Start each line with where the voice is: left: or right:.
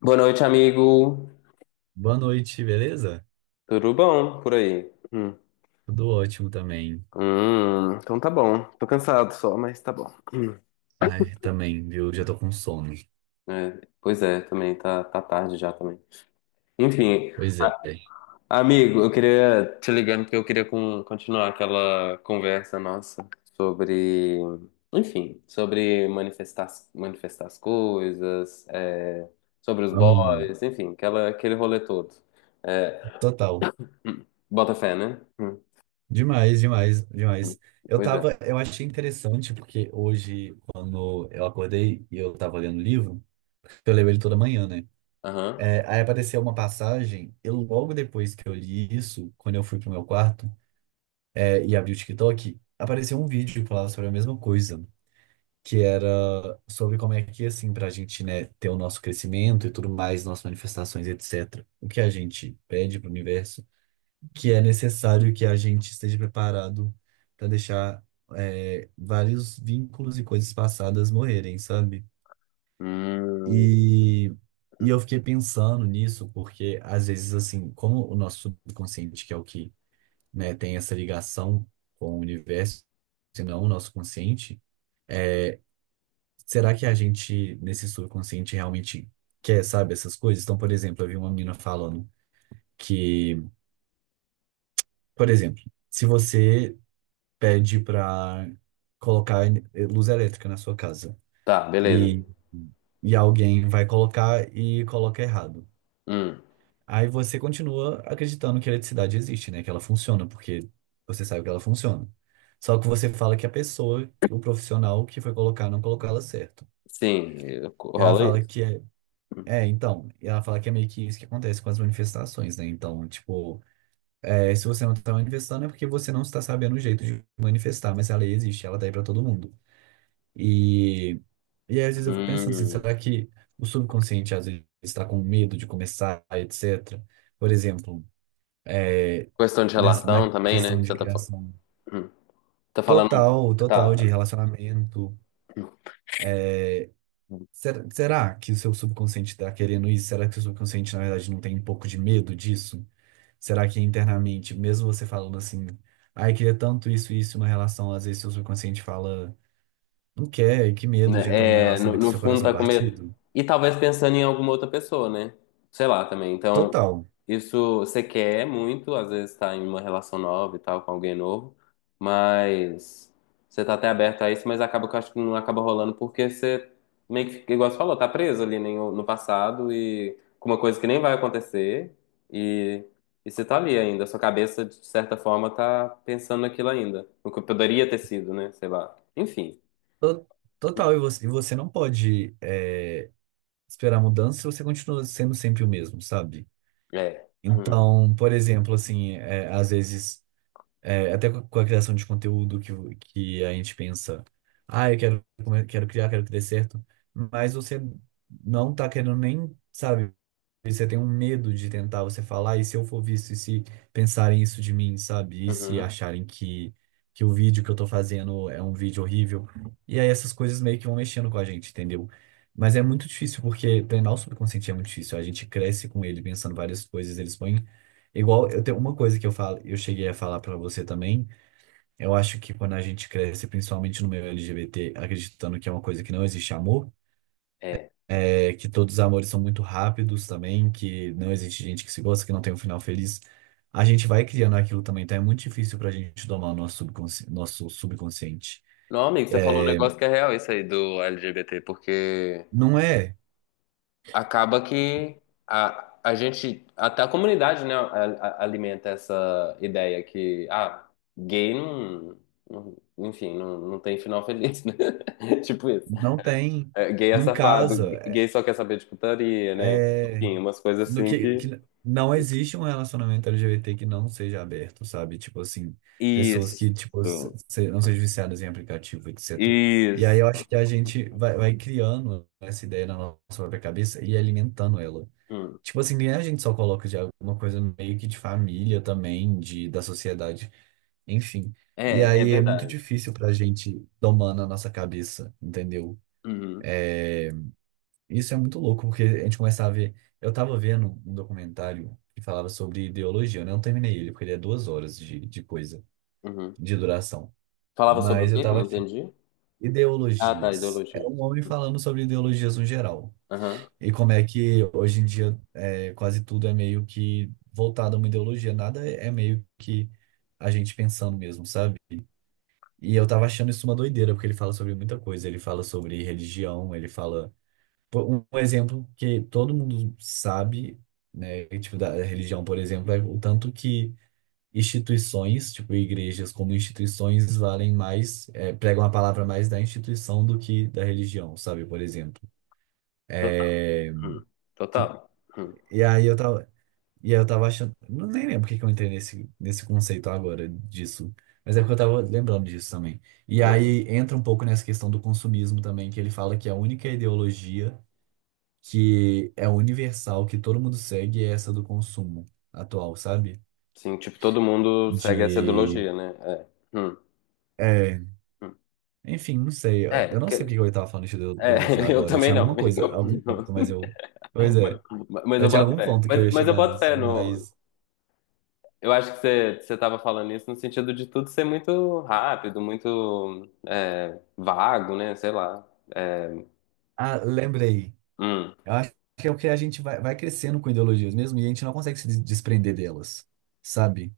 left: Boa noite, amigo.
right: Boa noite, beleza?
left: Tudo bom por aí? Hum.
right: Tudo ótimo também.
left: Então tá bom. Tô cansado só, mas tá bom. Hum.
right: Ai, também, viu? Já tô com sono.
left: É, pois é, também tá, tá tarde já também. Enfim,
right: Pois é.
left: a- amigo, eu queria te ligando porque eu queria continuar aquela conversa nossa sobre, enfim, sobre manifestar, manifestar as coisas, é, sobre os
right: Amo.
left: boys, enfim, aquele rolê todo. É,
right: Total.
left: bota fé, né? Hum.
right: Demais, demais,
left: Hum,
right: demais.
left: pois é.
right: Eu achei interessante porque hoje, quando eu acordei e eu tava lendo o livro, eu leio ele toda manhã, né?
left: Aham.
right: É, aí apareceu uma passagem, e logo depois que eu li isso, quando eu fui pro meu quarto, e abri o TikTok, apareceu um vídeo que falava sobre a mesma coisa, que era sobre como é que, assim, para a gente, né, ter o nosso crescimento e tudo mais, nossas manifestações, etc., o que a gente pede para o universo, que é necessário que a gente esteja preparado para deixar, vários vínculos e coisas passadas morrerem, sabe?
left: Hum, hum.
right: E, e eu
left: Hum.
right: fiquei pensando nisso, porque às vezes, assim, como o nosso subconsciente, que é o que, né, tem essa ligação com o universo, se não o nosso consciente, será que a gente, nesse subconsciente, realmente quer, sabe, essas coisas? Então, por exemplo, eu vi uma menina falando que, por exemplo, se você pede para colocar luz elétrica na sua casa
left: Tá, beleza.
right: e, e alguém vai colocar e coloca errado,
left: Hum,
right: aí você continua acreditando que a eletricidade existe, né? Que ela funciona, porque você sabe que ela funciona. Só que você fala que a pessoa, o profissional que foi colocar, não colocou ela certo.
left: sim,
right: E ela
left: rola
right: fala
left: isso.
right: que é É, então, e ela fala que é meio que isso que acontece com as manifestações, né? Então, tipo, se você não está manifestando é porque você não está sabendo o jeito de manifestar, mas a lei existe, ela tá aí pra todo mundo. E, e aí, às vezes eu fico pensando assim,
left: Hum,
right: será que o subconsciente às vezes está com medo de começar, etc. Por exemplo, é,
left: questão de
right: na
left: relação também, né?
right: questão
left: Que
right: de
left: você tá falando.
right: criação
left: Hum, tá falando.
right: total,
left: Tá,
right: total de
left: tá.
right: relacionamento. Será que o seu subconsciente está querendo isso? Será que o seu subconsciente, na verdade, não tem um pouco de medo disso? Será que internamente, mesmo você falando assim, ai, queria tanto isso e isso, uma relação, às vezes seu subconsciente fala, não quer, que medo de entrar numa
left: Né, é,
right: relação e ter
left: no
right: seu
left: fundo
right: coração
left: tá com medo.
right: partido?
left: E talvez pensando em alguma outra pessoa, né? Sei lá também. Então,
right: Total.
left: isso você quer muito, às vezes tá em uma relação nova e tal, com alguém novo, mas você tá até aberto a isso, mas acaba que eu acho que não acaba rolando porque você meio que, fica, igual você falou, tá preso ali no passado e com uma coisa que nem vai acontecer e, e você tá ali ainda. Sua cabeça, de certa forma, tá pensando naquilo ainda, no que poderia ter sido, né? Sei lá. Enfim,
right: To- Total, e você não pode esperar mudança se você continua sendo sempre o mesmo, sabe?
left: é. Hum.
right: Então, por exemplo, assim, às vezes, até com a criação de conteúdo que, que a gente pensa, ah, quero criar, quero que dê certo, mas você não tá querendo nem, sabe? E você tem um medo de tentar, você falar, e se eu for visto, e se pensarem isso de mim, sabe? E se
left: Uhum.
right: acharem que o vídeo que eu tô fazendo é um vídeo horrível. E aí essas coisas meio que vão mexendo com a gente, entendeu? Mas é muito difícil, porque treinar o subconsciente é muito difícil. A gente cresce com ele pensando várias coisas, eles põem. Igual, eu tenho uma coisa que eu falo, eu cheguei a falar pra você também. Eu acho que quando a gente cresce, principalmente no meio LGBT, acreditando que é uma coisa que não existe amor,
left: É.
right: é que todos os amores são muito rápidos também, que não existe gente que se gosta, que não tem um final feliz. A gente vai criando aquilo também, então é muito difícil pra gente domar o nosso subconsciente.
left: Não, amigo, você falou um negócio que é real isso aí do LGBT, porque
right: Não é,
left: acaba que a gente, até a comunidade, né, alimenta essa ideia que, ah, gay não, enfim, não, não tem final feliz, né? Tipo isso.
right: não tem,
left: É, gay é
right: não
left: safado,
right: casa. É,
left: gay só quer saber de putaria, né?
right: é-
left: Enfim, umas coisas
right: no
left: assim
right: que,
left: que.
right: que não existe um relacionamento LGBT que não seja aberto, sabe? Tipo assim, pessoas
left: Isso.
right: que tipo não sejam viciadas em aplicativo, etc. E aí eu
left: Isso.
right: acho que a gente vai criando essa ideia na nossa própria cabeça e alimentando ela.
left: Hum.
right: Tipo assim, nem a gente só coloca de alguma coisa meio que de família também, da sociedade, enfim. E
left: É, é
right: aí é muito
left: verdade.
right: difícil pra gente domar na nossa cabeça, entendeu?
left: Uhum,
right: Isso é muito louco, porque a gente começa a ver. Eu tava vendo um documentário que falava sobre ideologia, né? Eu não terminei ele, porque ele é duas horas de coisa,
left: uhum.
right: de duração.
left: Falava sobre o
right: Mas eu
left: quê que eu
right: tava
left: não
right: achando.
left: entendi? Ah, tá,
right: Ideologias. Era
left: ideologia.
right: um homem falando sobre ideologias no geral.
left: Aham.
right: E como é que hoje em dia quase tudo é meio que voltado a uma ideologia, nada é meio que a gente pensando mesmo, sabe? E eu tava achando isso uma doideira, porque ele fala sobre muita coisa. Ele fala sobre religião, ele fala. Pô, um exemplo que todo mundo sabe, né? Que, tipo, da religião, por exemplo, é o tanto que instituições, tipo, igrejas como instituições, valem mais, pregam a palavra mais da instituição do que da religião, sabe? Por exemplo.
left: Total.
right: É,
left: Hum.
right: tipo,
left: Total. Hum.
right: e aí eu tava. E aí eu tava achando. Não, nem lembro porque que eu entrei nesse conceito agora disso. Mas é porque eu
left: Uhum.
right: tava lembrando disso também. E
left: Bota-
right: aí entra um pouco nessa questão do consumismo também, que ele fala que a única ideologia que é universal, que todo mundo segue, é essa do consumo atual, sabe?
left: Sim, tipo, todo mundo segue essa
right: De.
left: ideologia, né? É.
right: É,
left: Hum.
right: enfim, não sei. Eu
left: É,
right: eu não sei porque eu tava falando de ideo-
left: é,
right: ideologia
left: eu
right: agora. Eu
left: também
right: tinha
left: não.
right: alguma coisa, algum ponto, mas eu. Pois é,
left: Mas, mas
right: eu
left: eu
right: tinha
left: boto
right: algum
left: fé.
right: ponto que eu ia
left: Mas eu
right: chegar
left: boto
right: nisso,
left: fé no.
right: mas.
left: Eu acho que você, você tava falando isso no sentido de tudo ser muito rápido, muito é, vago, né? Sei lá. É,
right: Ah, lembrei.
left: hum,
right: Eu acho que é o que a gente vai crescendo com ideologias mesmo e a gente não consegue se desprender delas, sabe?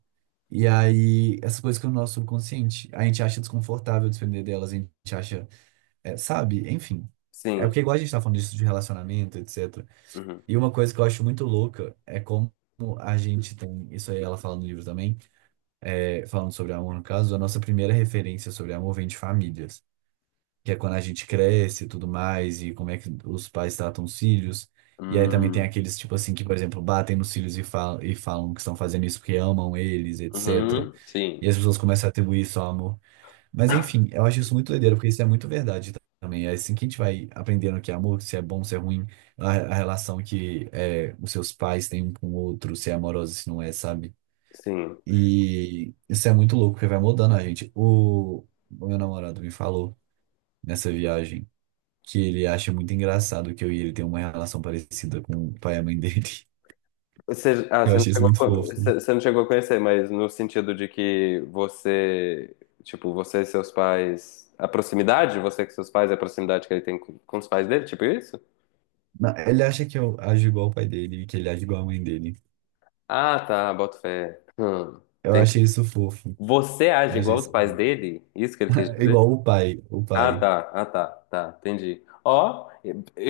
right: E aí, essas coisas que no nosso subconsciente, a gente acha desconfortável desprender delas, a gente acha, sabe? Enfim. É
left: sim.
right: porque igual a gente tá falando disso de relacionamento, etc.
left: Uhum.
right: E uma coisa que eu acho muito louca é como a gente tem, isso aí ela fala no livro também, falando sobre amor, no caso, a nossa primeira referência sobre amor vem de famílias que é quando a gente cresce e tudo mais, e como é que os pais tratam os filhos. E aí também tem
left: Hum,
right: aqueles, tipo assim, que, por exemplo, batem nos filhos e falam que estão fazendo isso porque amam eles, etc.
left: uhum, sim.
right: E as pessoas começam a atribuir isso ao amor. Mas enfim, eu acho isso muito doideiro, porque isso é muito verdade também. É assim que a gente vai aprendendo que é amor, se é bom, se é ruim, a relação que é, os seus pais têm um com o outro, se é amorosa, se não é, sabe?
left: Sim.
right: E isso é muito louco, porque vai mudando a gente. O meu namorado me falou nessa viagem que ele acha muito engraçado que eu e ele tem uma relação parecida com o pai e a mãe dele.
left: Você, ah,
right: Eu
left: você não
right: achei isso
left: chegou a,
right: muito fofo.
left: você não chegou a conhecer, mas no sentido de que você, tipo, você e seus pais, a proximidade, você com seus pais, a proximidade que ele tem com os pais dele, tipo isso?
right: Ele acha que eu ajo igual o pai dele e que ele age igual a mãe dele.
left: Ah, tá, boto fé.
right: Eu
left: Entendi.
right: achei isso fofo.
left: Você
right: Eu
left: age
right: achei
left: igual os
right: isso.
left: pais dele? Isso que ele quis dizer?
right: Igual o pai, o
left: Ah,
right: pai.
left: tá, ah, tá, tá, entendi. Ó,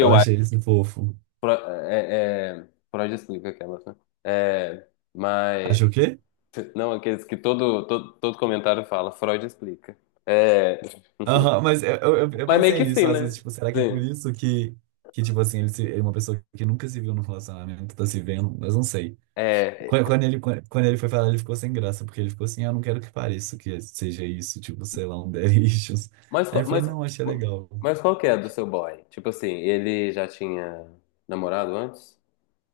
right: Eu
left: acho,
right: achei isso fofo.
left: é, é, Freud explica aquelas, né? É, mas,
right: Achou o quê?
left: não, aqueles que todo, todo, todo comentário fala, Freud explica. É...
right: Aham, mas eu
left: Mas meio
right: pensei
left: que
right: nisso
left: sim,
right: às vezes,
left: né?
right: tipo, será que é por
left: Sim.
right: isso que, tipo assim, ele, se- ele é uma pessoa que nunca se viu no relacionamento, tá se vendo, mas não sei.
left: É,
right: Quando ele foi falar, ele ficou sem graça, porque ele ficou assim, ah, eu não quero que pareça que seja isso, tipo, sei lá, um Daddy Issues.
left: mas,
right: Aí eu falei, não, achei legal.
left: mas qual que é do seu boy? Tipo assim, ele já tinha namorado antes?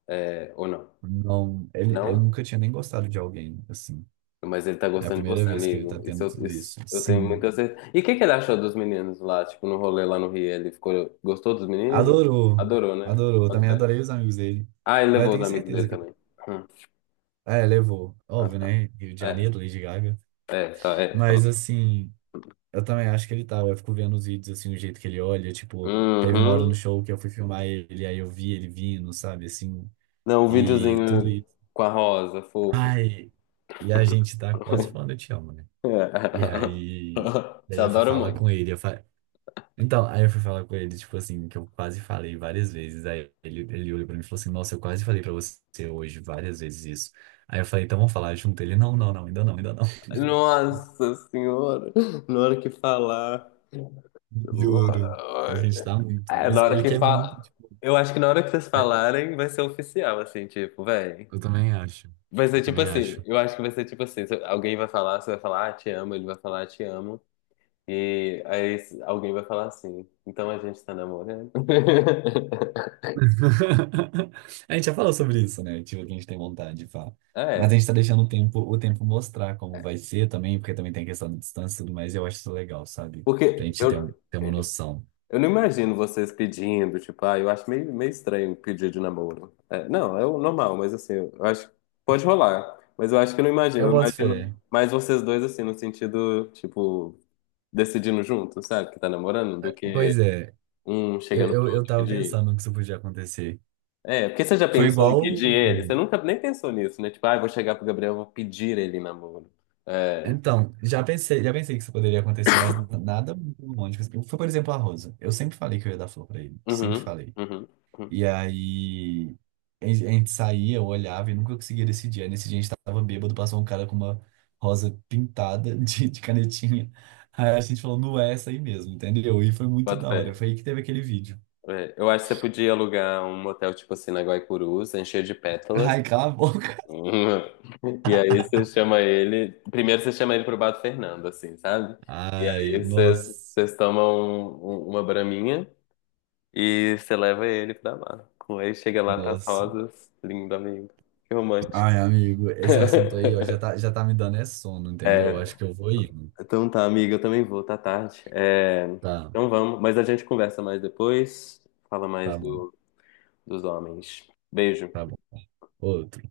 left: É, ou não?
right: Não, ele
left: Não?
right: nunca tinha nem gostado de alguém, assim.
left: Mas ele tá
right: É a
left: gostando de
right: primeira
left: você,
right: vez que ele tá
left: amigo. Isso,
right: tendo tudo
left: isso
right: isso.
left: eu tenho
right: Sim.
left: muita certeza. E o que que ele achou dos meninos lá, tipo, no rolê lá no Rio? Ele ficou, gostou dos meninos?
right: Adorou.
left: Adorou, né?
right: Adorou.
left: Quanto
right: Também
left: é?
right: adorei os amigos dele.
left: Ah, ele
right: Mas eu
left: levou os
right: tenho
left: amigos
right: certeza
left: dele
right: que...
left: também. Hum.
right: É, levou.
left: Ah,
right: Óbvio,
left: tá.
right: né? Rio de
left: É,
right: Janeiro, Lady Gaga.
left: é, tá, é. Tá.
right: Mas, assim... Eu também acho que ele tava. Eu fico vendo os vídeos, assim, o jeito que ele olha. Tipo, teve uma hora no
left: Uhum.
right: show que eu fui filmar ele, aí eu vi ele vindo, sabe, assim,
left: Não, o
right: e tudo
left: videozinho
right: isso.
left: com a rosa, fofo.
right: Ai, e a gente tá quase falando eu te amo, né? E aí,
left: Te
right: daí eu fui
left: adoro
right: falar com
left: muito.
right: ele. Então, aí eu fui falar com ele, tipo assim, que eu quase falei várias vezes. Aí ele olhou pra mim e falou assim: Nossa, eu quase falei pra você hoje várias vezes isso. Aí eu falei: Então vamos falar junto. Ele: Não, não, não, ainda não, ainda não.
left: Nossa Senhora, na hora que falar.
right: Juro. A gente tá muito.
left: É, na
right: Mas
left: hora
right: ele
left: que
right: quer
left: fala.
right: muito, tipo.
left: Eu acho que na hora que vocês falarem, vai ser oficial, assim, tipo, véi.
right: Eu também acho.
left: Vai
right: Eu
left: ser tipo
right: também
left: assim,
right: acho.
left: eu acho que vai ser tipo assim, se alguém vai falar, você vai falar, ah, te amo, ele vai falar, "Ah, te amo, e aí alguém vai falar assim, então a gente tá namorando.
right: A gente já falou sobre isso, né? Tipo, que a gente tem vontade de falar. Mas a
left: É,
right: gente tá deixando o tempo mostrar como vai ser também, porque também tem a questão da distância e tudo mais, e eu acho isso legal, sabe? Pra
left: porque
right: gente ter, um, ter uma noção.
left: eu não imagino vocês pedindo, tipo, ah, eu acho meio, meio estranho pedir de namoro. É, não, é o normal, mas assim, eu acho que pode rolar. Mas eu acho que eu não imagino.
right: Eu
left: Eu
right: boto
left: imagino
right: fé.
left: mais vocês dois, assim, no sentido, tipo, decidindo junto, sabe? Que tá namorando, do
right: É,
left: que
right: pois é,
left: um
right: eu,
left: chegando pro
right: eu, eu
left: outro
right: tava
left: pedir.
right: pensando que isso podia acontecer.
left: É, porque você já
right: Foi
left: pensou em
right: igual.
left: pedir ele? Você nunca nem pensou nisso, né? Tipo, ah, eu vou chegar pro Gabriel, eu vou pedir ele em namoro. É.
right: Então, já pensei que isso poderia acontecer, mas nada muito romântico, assim. Foi, por exemplo, a Rosa. Eu sempre falei que eu ia dar flor pra ele. Sempre
left: Uhum,
right: falei.
left: uhum, uhum.
right: E aí a gente saía, eu olhava e nunca conseguia decidir. Aí nesse dia a gente tava bêbado, passou um cara com uma rosa pintada de canetinha. Aí a gente falou, não é essa aí mesmo, entendeu? E foi muito
left: Bota
right: da
left: fé.
right: hora. Foi aí que teve aquele vídeo.
left: É, eu acho que você podia alugar um motel, tipo assim, na Guaicurus, encher de pétalas.
right: Ai, cala a boca.
left: E aí você chama ele. Primeiro você chama ele pro Bato Fernando, assim, sabe? E
right: Ai,
left: aí vocês
right: nossa,
left: vocês tomam uma braminha e você leva ele pra lá. Aí chega lá, tá as
right: nossa.
left: rosas. Lindo, amigo. Que romântico.
right: Ai, amigo, esse assunto aí, ó, já tá me dando é sono, entendeu?
left: É,
right: Acho que eu vou ir.
left: então tá, amiga, eu também vou, tá tarde. É,
right: Tá,
left: então vamos, mas a gente conversa mais depois. Fala
right: tá
left: mais
right: bom,
left: do, dos homens. Beijo.
right: tá bom. Outro.